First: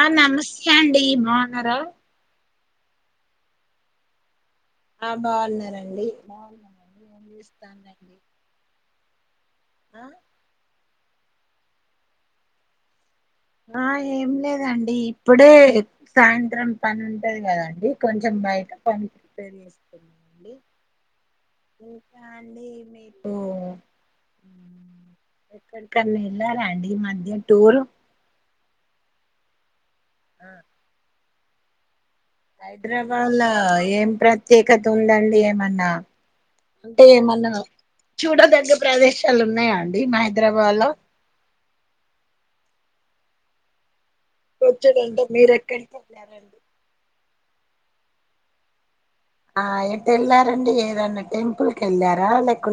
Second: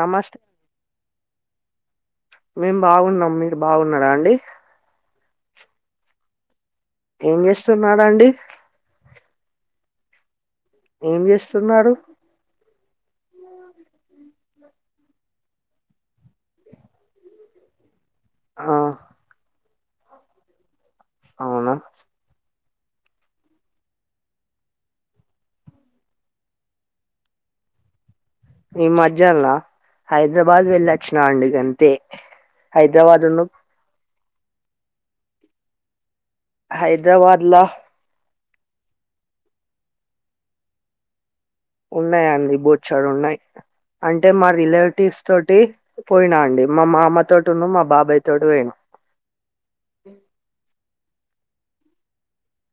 ఆ నమస్తే అండి బావున్నార మేం బాగున్నాం మీరు బాగున్నరా అండి. ఆ బాగున్నారండి బా ఏం చేస్తున్నారండి అ ఏం చేస్తున్నారు ఆ ఏం లేదండి ఇప్పుడే సాయంత్రం పని ఉంటది కదండి కొంచెం బయట ఆ పని ప్రిపేర్ చేసుకున్నాండి [unintelligible] అవునా ఇకా అండి మీకు ఎక్కడికన్నా ఎల్లారా అండి మధ్య టూర్ ఈ మజ్జల్న ఆ, హైదరాబాద్ వెళ్లొచ్చినా అండి గంతే. హైదరాబాద్ లో ఏం ప్రత్యేకత ఉందండి ఏమన్నా అంటే ఏమన్నా హైదరాబాద్ల చూడదగ్గ ప్రదేశాలు ఉన్నాయా అండి హైదరాబాద్ లో ఉన్నాయ్ అండి బోచ్చాడున్నయ్. అంటే మా రిలేటివ్స్ కూర్చుంటే తోటి మీరెక్కడికి పోయినా వెళ్ళారండి అండి మా మామ తో. [unintelligible] మా బాబాయ్ తోడు పోయిన ఆ ఎట్ వెళ్లారండి ఏదన్నా టెంపుల్ కెళ్ళారా లేకు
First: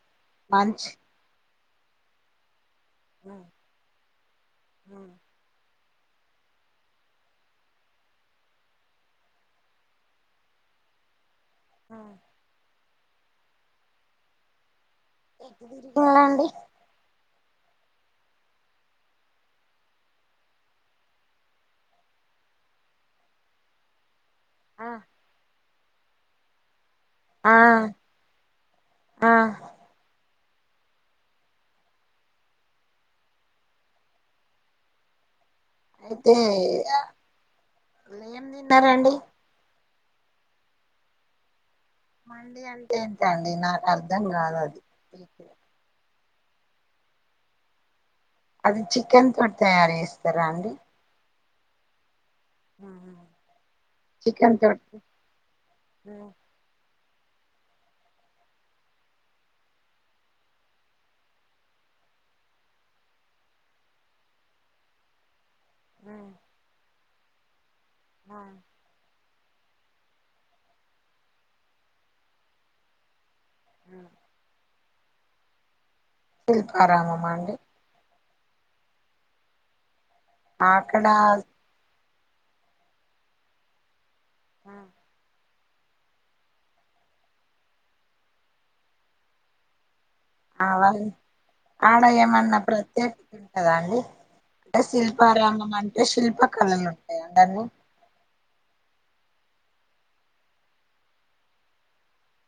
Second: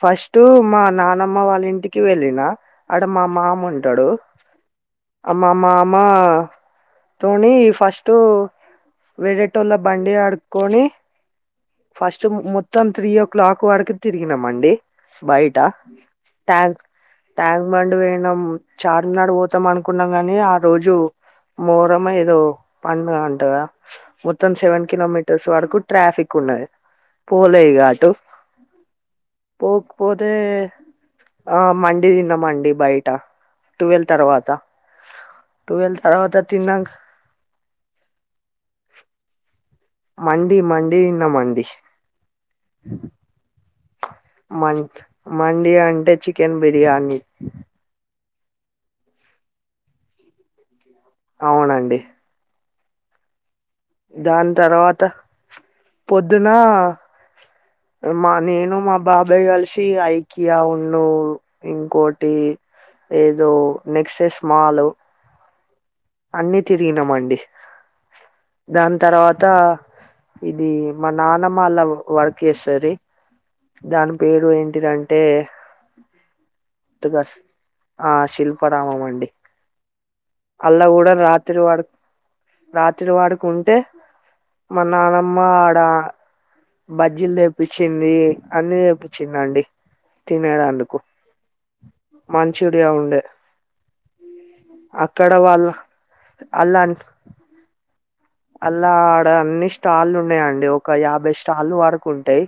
ఫస్టు మా నానమ్మ వాళ్ళ ఇంటికి వెళ్ళిన. ఆడ మా మామ ఉంటాడు అ మామ తోని ఫస్టు. వేరేటోళ్ళ బండి ఆడుకొని ఫస్ట్ మొత్తం త్రీ ఓ క్లాక్ వరికి తిరిగిన మండి ఎటు బైట [unintelligible] తిరిగిల్లండి ట్యాంగ్ బండ్ బోయినం చార్మినార్ పోతాం అనుకున్నాం గాని ఆ రోజు. మోరమా ఏదో పండగంటగా మొత్తం సెవెన్ ఆ కిలోమీటర్స్ వరకు ట్రాఫిక్ ఉన్న [unintelligible] పోలే ఈగాటు ఆ పోకపోతే ఆ మండి తిన్నామండి బయట ట్వెల్వ్ తర్వాత టువెల్ అయితే తర్వాత తిన్నాక ఏం తిన్నారండి మండి మండి తిన్నమండి. మండి అంటే ఏంటండీ నా. మ మండి అంటే చికెన్ బిర్యానీ అది చికెన్ తోటి తయారు చేస్తారా అండి అవునండి ఆ [unintelligible] తర్వాత పొద్దున్న. [inaudible] మా నేను మా బాబాయ్ కలిసి ఐకియా ఉండు ఇంకోటి ఏదో నెక్సెస్ మాల్ అన్ని తిరిగినమండి దాని తర్వా అంత ఇది మా నానమ్మ అలా వర్క్ చేస్తది దాని పేరు ఏంటిదంటే శిల్పా రామామ అండి. శిల్ప రామామండి. అల్ల అక్కడ కూడా రాత్రి వాడు రాత్రి వాడుకు ఉంటే మా నానమ్మ బజ్జీలు తెప్పించింది అన్ని తెప్పించింది అండి ఆడ ఏమన్నా మంచూరియా ఉండే ప్రత్యేకత ఉంటదా అండి [unintelligible] అక్కడ వాళ్ళ శిల్పారామం అంటే శిల్ప అల్లా కళలుంటాయా అన్ని. అల్లా ఆడ అన్ని స్టాల్లున్నయండి. ఒక యాభై స్టాల్లు వరకు ఉంటయి.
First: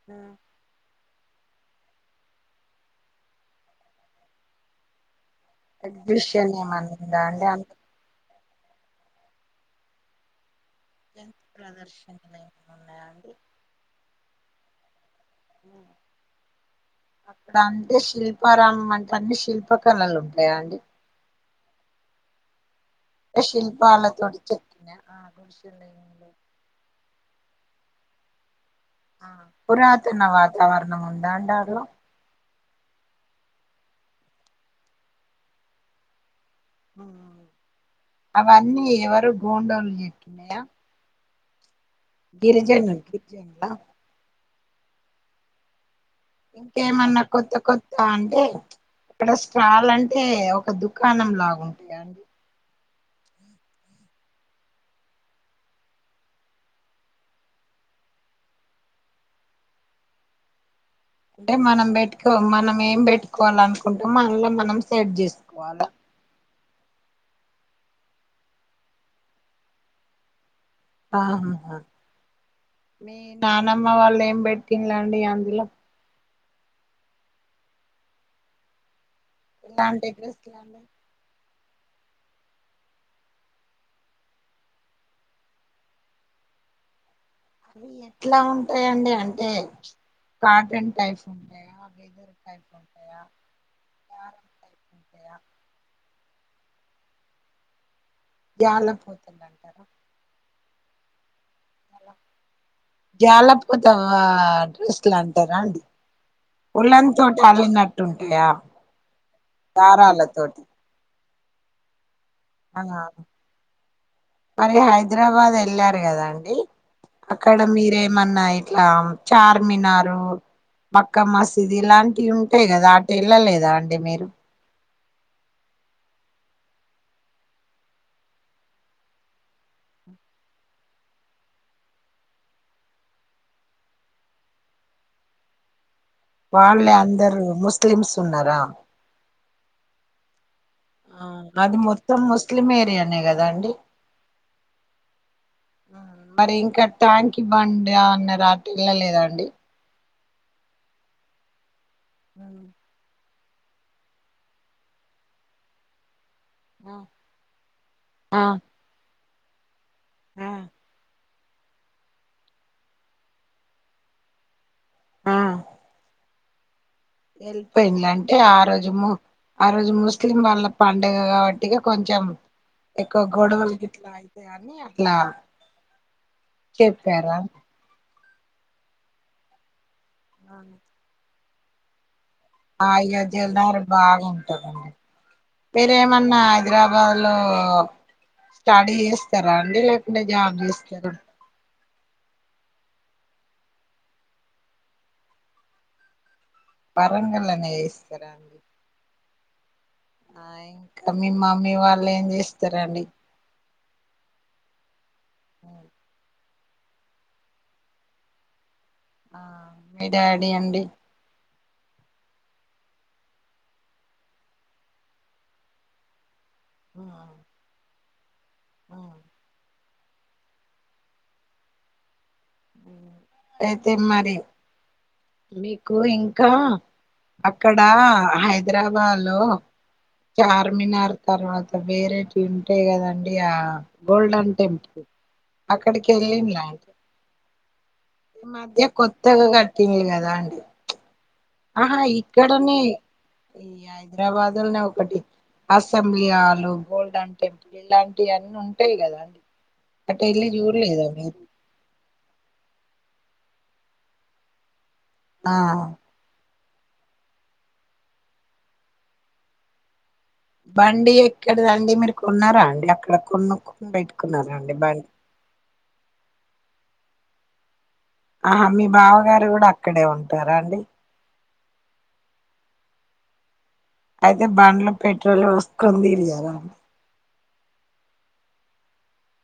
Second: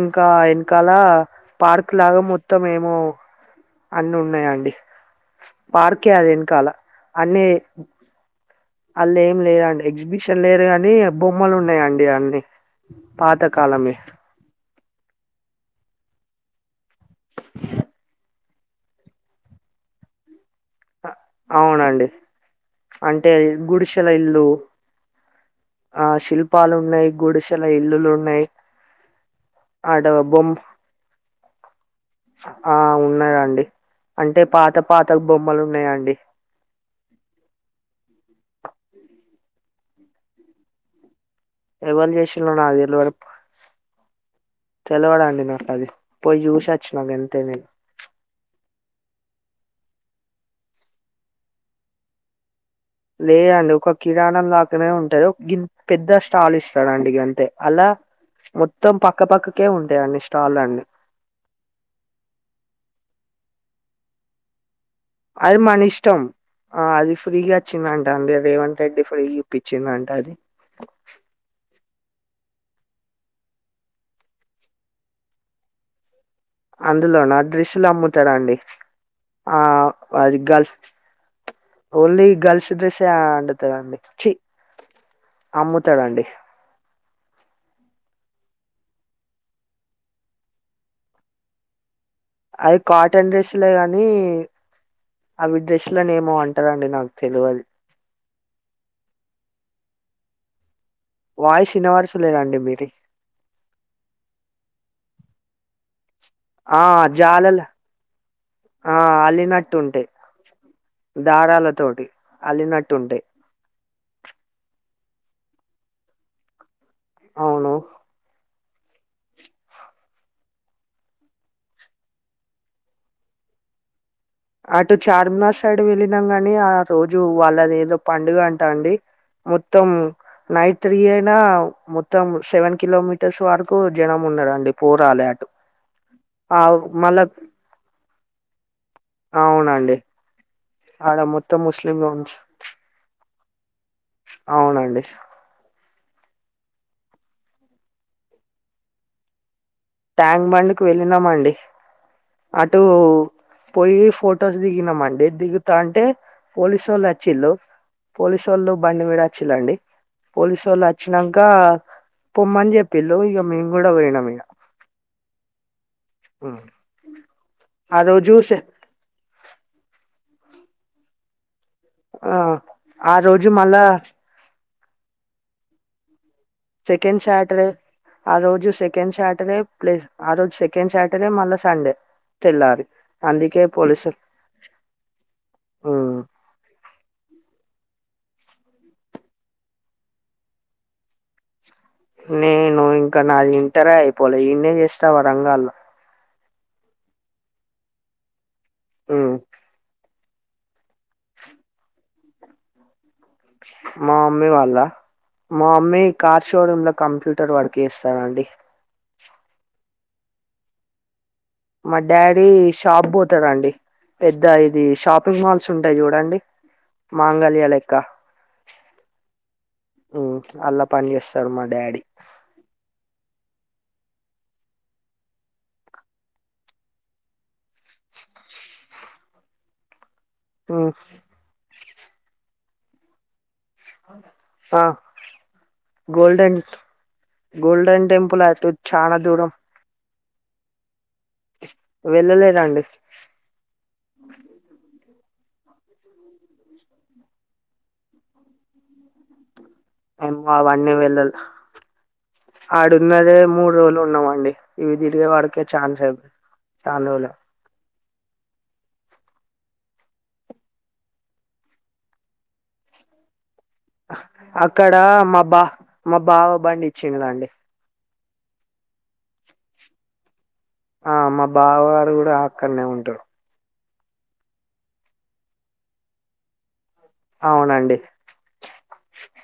ఇంకా ఎనకాల పార్క్ లాగా మొత్తం ఏమో అన్ని ఉన్నయండీ. పార్కే అది ఎగ్జిబిషన్ ఎనకాల ఏమన్నా ఉందా అండి అన్నీ అంత అల్ల ఏం లేదండి. ఎగ్జిబిషన్ లేదు కానీ నీ బొమ్మలున్నయండి ప్రదర్శనలు అన్ని ఏమన్నా ఉన్నాయా అండి పాతకాలంవి. అక్కడ అంటే శిల్పారామాం అంటె అన్ని శిల్ప కళలు ఉంటయా అండి. అవునండి. అంటే గుడిశెల శిల్పాలతోటి ఇల్లు, చెక్కిన ఆ ఆ గుడిసెలు శిల్పాలు ఉన్నయి గుడిశె ల ఇల్లులున్నయ్. పురాతన వాతావరణం ఉందా దాన్లో ఆ ఉన్నదండి అంటే పాత పాత బొమ్మలు ఉన్నయండి. అవన్నీ ఎవరు గోండోలు చెక్కినయా. ఎవలు చేశిల్లో నాకు గిరిజనులు తెలవదు. గిరిజనులా తెలవదండి నాకు అది. పోయి చూసి వచ్చిన ఇంకేమన్నా గంతే కొత్త నేను కొత్త అంటే ఇక్కడ స్టాలంటే ఒక దుకాణం లాగుంటయా అండి. లేదండి ఒక కిరాణం లాగనే ఉంటది. ఓ గి పెద్ద స్టాల్ ఇస్తడండి గంతే అల్లా మొత్తం పక్కపక్కకే ఉంటయన్ని స్టాల్ అండి. అంటే మనం పెట్టుకో మనం ఏం పెట్టుకోవాలనుకుంటమో అన్ల మనం సెట్ అది మన చేసుకోవాలా ఇష్టం. ఆ అది ఫ్రీగా అచ్చిందంట అండి. రేవంత్ రెడ్డి ఫ్రీగా ఇప్పించిండంట అది. ఆహాహా హా మీ నానమ్మ వాళ్ళు ఏం బెట్టిలండి అందులా. అందులోనా డ్రెస్సులు అమ్ముతరండి ఆ ఎలాంటి అది డ్రెస్లు గల్స్ అండి ఓన్లీ గర్ల్స్ డ్రెస్సే అండుతదండి. చీ అమ్ముతరండి. అవి ఎట్లా ఉంటాయండి అంటే కాటన్ టైప్స్ ఉంటయా. అవి కాటన్ డ్రెస్సులే కని దారం టైప్ ఉంటాయా అవి డ్రెస్సులని ఏమో అం అంటరు అండి నాకు తెలవది. గ్యాలకు పోతుంది అంటరా వాయిస్ ఇనవరసలేదండి మీది గ్యాల పోతా డ్రెస్లు అంటరా అండి. ఆ ఉలెన్ తోటి జాలలు అల్లినట్టుంటయా ఆ దారాలతోటి. దారాల తోటి. ఆ మరి హైదరాబాద్ ఎళ్ళారు కదా అండి. అక్కడ అవును మీరేమన్నా ఇట్లా చార్మినారు మక్క మసీదు ఇలాంటియి ఉంటయి గాదా అటెల్లలేదా అండి మీరు. అటు చార్మినార్ సైడ్ వెళ్ళినాం కానీ ఆ రోజు వాళ్ళ ఏదో పండుగ అంటా అండి. మొత్తం నైట్ తిరిగినా మొత్తం సెవెన్ కిలోమటర్స్ వరకు జనం ఉన్నరండి పోరాలే అటు. ఆ వాళ్ళే మళ్ళా అందరు ముస్లిమ్స్ ఉన్నరా? అవునండి ఆడ ఆ మొత్తం అది ముస్లిం మొత్తం ముస్లిం ఏరియానే కదా అండి. అవునండి. మరి ఇంకా ట్యాంకీ ఇ బండ్ అన్నరా అటు వెళ్ళలేదా అండి. ట్యాంక్ బండ్కి వెళ్ళినామండి అటు పోయి ఫొటోస్ దిగినమండి దిగుతాంటే పోలీసోళ్ళు అచ్చిళ్ళు. ఆ పోలీసోళ్ళు బండి మీద వచ్చిల్ళండి, ఆ పోలీసోళ్ళు అచ్చినం కా పొమ్మని చెప్పిళ్ళు ఇగ మేము కూడా పోయినం ఇగా. హ్ ఎళ్ళిపోయిలంటే ఆ రోజు ము ఆ రోజు ముస్లిం వాళ్ళ పండుగ కాబ ఇగ కొంచెం ఆ ఆ ఎక్కువ రోజు గొడవలు మళ్ళా గిట్ల ఇట్లా అయితానీ అని అట్లా సెకెండ్ చెప్పారా సాటర్డే ఆ రోజు సెకండ్ సాటర్డే. ప్లేస్ ఆ రోజు సెకండ్ సాటర్డే ముళ్ళ సండే తెల్లారి ఆ ఇగ అందుకే జల్దర పోలీసు బాగుంటదండి మీరేమన్నా హైదరాబాద్ లో స్టడీ చేస్తరా అండి లేకుంటే జాబ్ చేస్తారుా నేను్వు ఇంకా నాది ఇంటారే అయిపోలే ఇన్నే చేస్తావ రంగాల్లో వరంగల్లనే చేస్తరా అండి ఉ ఆ ఇంక మీ మమ్మీ వాళ్లేం జేస్తరండి మా అమ్మీ వాళ్ళ మా అమ్మీ కార్ షోరూమ్ లో కంప్యూటర్ వర్క్ చేస్తాారంండి ఆ మీ డాడీ అండి మా డాడీ షాప్ కి పోతాడండి పెద్ద ఇది షాపింగ్ మాల్స్ ఉంటాయి చూడండి మాంగళ్యా లెక్క అ అల్లా పని చేస్తాడు మా డాడీ అయితే మరి మీకు ఇంకా అప్ ఇక్కడ హైద్రాబాద్ లో చార్మినార్ తర్వాత పేరేటీ ఉంటాయి కదండి ఆ గోల్డెన్ ఆ టెంపుల్ అక్కడికి వెళ్ళిం గోల్డెన్ లా గోల్డెన్ ఈ టెంపుల్ అటు మధ్య చాలా కొత్తగా దూరం కట్టింది కదా అండి ఆహా ఇక్కడనే వెళ్ళలేదండి ఈ హైద్రాబాదునే ఒకటి అసెంబ్లీ ఆలు గోల్డెన్ టెంపుల్ ఇలాంటివన్నీ ఉంటాయి కదా అండి అటు ఏమో వెళ్ళి ఆ వన్ని చూడలేదా వెళ్ళలు మీరు ఆడు చిన్నదే మూడు రోజులు ఉన్నా మండి ఇవి తిరిగే ఆ వాడికే ఛాన్స్ అయియి ఛాన్ రోజులు బండి ఎక్కడదండి మీరు కొన్నార అండి అక్కడ కొన్ని అక్కడ మా బా మా బావ బండి ఇచ్చిందిదండి ఆహా మీ బావగారు కూడ అక్కడే ఉంటార అండి ఆ మా బావ గారు కూడ అక్కడ్నే ఉంటారు అయితే బండ్లో పెట్రోలు పోస్కోని తీస్ అవునండి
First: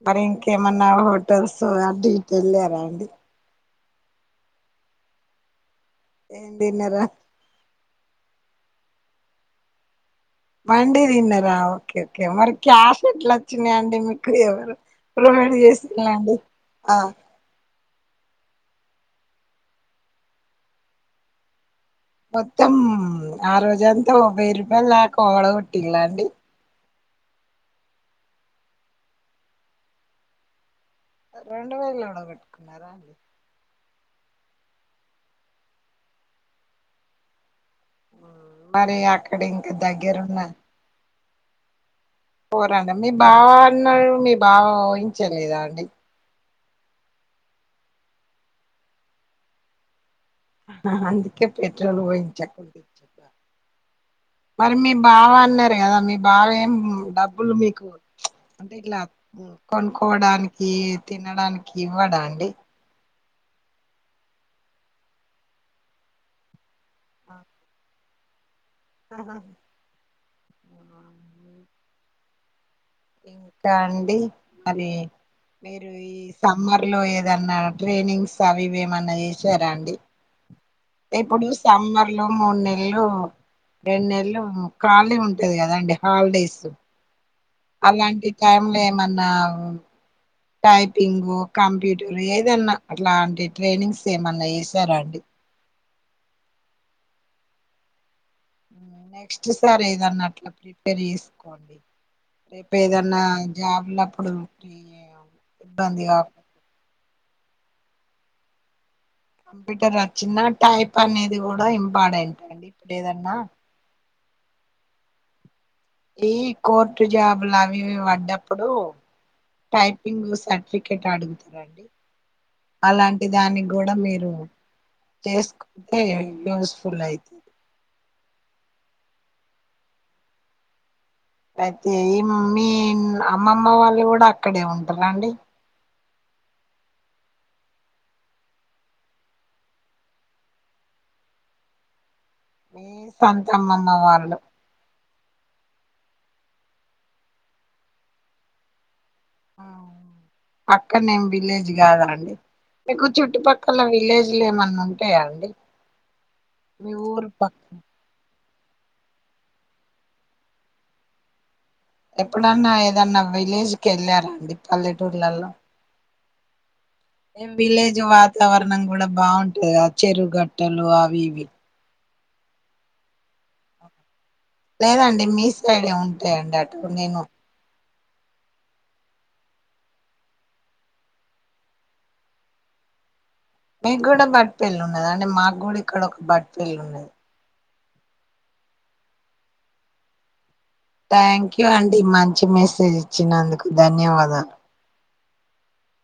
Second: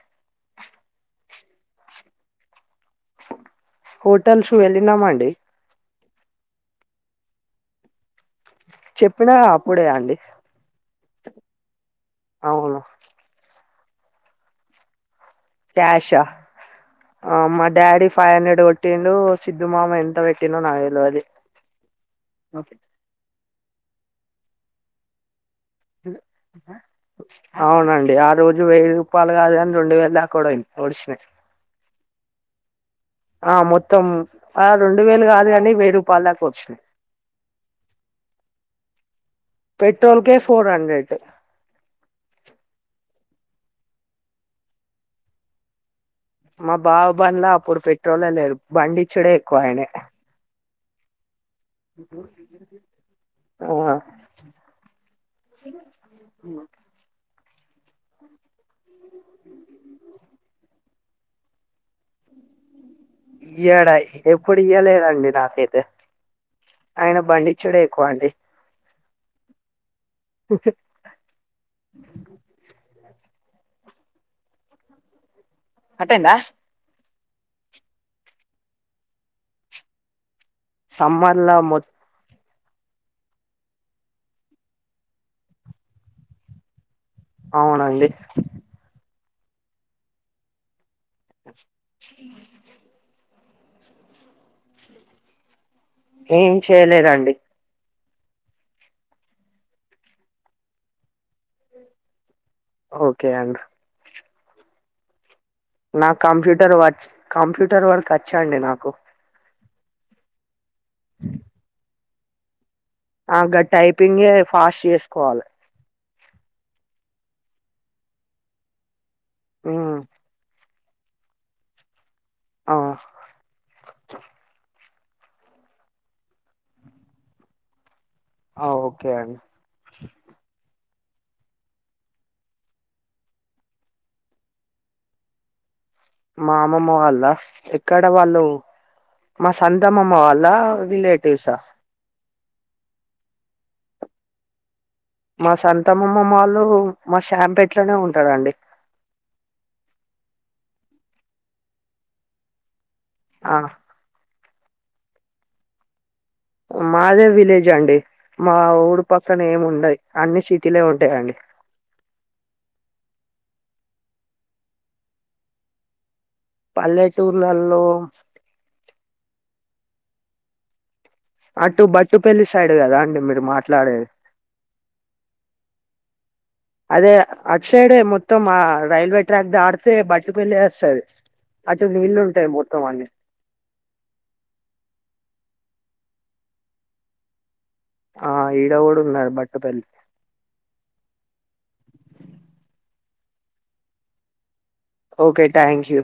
మరి ఇంకేమన్నా హోటల్స్ ఆడిగి వెళ్ళార అండి హోటల్స్ వెలినా మండి ఏం తిన్న రా చెప్పినా అప్పుడే అండి బండి తిన్నరా ఓకే ఓకే మరి అవును క్యాష్ ఎట్ల వచ్చి నాయండి మీకు ఎవరు ప్రొవైడ్ క్యాషా చేసిలాండి ఆ మా డాడీ ఫైవ్ హండ్రెడ్ కొట్టిండు సిద్ధు మామ ఎంత పెట్టినో నావ తెల్వది మొత్తం ఆ రోజంతా వెయ్యి రూపాయలు దాక కొట్టిలా అండి అవునండి ఆ రోజు వెయ్యి రూపాలు కాదు కాని రెండు వేలు దాక కూడా అయింది రెండు వేలు ఊడ పెట్టుకున్నార ఆ మొత్తం ఆ రెండు వేలు కాదు కానీ వెయ్యి రూపాయల దాక వచ్చినయి మ్మ్. మరి అక్కడ ఇంకా పెట్రోల్ కే దగ్గరున్న ఫోర్ హండ్రెడ్ పోరండి మీ బావాన్నడు మీ బావ ఊహించలేదా అండి మా బాబువల్లా అప్పుడు పెట్రోలే లేరు బండిచ్చుడే ఎక్కువయనే అందుకే పెట్రోల్ పోయించా కొడుద ఆ మరి మీ బావ అన్నారు కదా మీ బావ ఏం డబ్బులు మీకు అంటే ఇట్లా కొనుక్కోవడానికి తినడానికి ఇవ్వడా అండి ఇయ్యడా ఎప్పుడు ఇయ్యలేదండి నాకైతే ఆయన బండిచ్చుడే ఎక్కువ అండి ఆహ ఒకే ఇంకా అండి మరి మీరు ఈ సమ్మర్ లో ఏద ఏదన్నా ట్రైనింగ్స్ అవి ఇవి ఎమన్నా చేసారా అండి ఇప్పుడు సమ్మర్లా మొ సమ్మర్ లో మూడు నెల ఎల్లు రెండు నెల్లు ఖాళీ ఉంటది కద అండి హాలిడేసు అవునండి అలాంటి టైంలా ఏమన్నా టైప్ పింగు కంప్యూటర్ ఏదన్నా అట్లాంటి ట్రైనింగ్స్ ఏమన్నా చేసారా అండి ఏం చేయలేదండి నెక్స్ట్ సారి ఏదన్నా అట్లా ప్రిపేర్ చేసుకోండి రేపు ఏదన్నా ఓకే అండి జాబ్ల అప్పుడు ఓటియే నాకు కంప్యూటర్ వర్చ్ కంప్యూటర్ వర్క్ వచ్చాండి నాకు కంప్యూటర్ వచ్చిన టైప్ అనేది కూడా ఇంపార్టెంటే అండి ఇప్పుడు ఏదన్నా పింగే ఫాస్ట్ చేసుకోవాల ఈ కోర్టు జాబులు అవి ఇవు పడ్డప్పుడు మ్మ్ టైపింగ్ స ఫికేట్ అడుగుతురండి ఆ అలాంటి దానికి కూడా మీరు చేసుకుంటే యూస్ఫుల్ అయితు ఆ ఓకే అండి అయితే ఈ మీ అమ్మమ్మ వాళ్ళు కూడా అక్కడే ఉంటారా అండి మా అమ్మమ్మ వాళ్ళ ఎక్కడ వాళ్ళు మా సంత అమ్మమ్మ వాళ్ళ రిలేటివ్సా ఆ మీ సంత అమ్మమ్మ వాళ్ళు మా సంత అమ్మమ్మ వాళ్ళు మా శాంపెట్లోనే ఉంటారండి పక్కనే ఏం విలేజ్ కాదా అండి మీకు ఆ చుట్టుపక్కల విలేజ్ ఇల్లు ఏమన్నా ఉంటాయా అండి మీ మాదే ఊరు పక్క విలేజ్ అండి మా ఊరు పక్కన ఏమి ఉండయ్ అన్ని సిటీలే ఉంటాయండి ఎప్పుడన్నా ఏదన్నా విలేజ్ కి వెళ్ళారా అండి పల్లెటూర్లలో ఏం పల్లెటూర్లలో విలేజ్ వాతావరణం కూడా బాగుంటది కదా చెరుగట్టలు అ అటు బట్టుపల్లి సైడ్ కదా అండి మీరు మాట్లాడేది లేదండి మీ సైడ్ ఎ ఉంటాయండి అటు నేను ఇటుసైడే మొత్తం ఆ రైల్వే ట్రాక్ దాటితే బట్టుపల్లే వస్తది అటు నీళ్లు ఉంటాయ్ మొత్తం అండి మీకు కూడా బట్ పిల్ ఉన్నది అంటే మాకు కూడా ఇక్కడ ఒక బట్ పిల్ ఉన్నది ఆ ఇడ కూడా ఉన్నాది బట్ పల్లి థ్యాంక్ అండి మంచి మెసేజ్ ఇచ్చినందుకు ధన్యవాదాలు ఓకే థ్యాంక్ యూ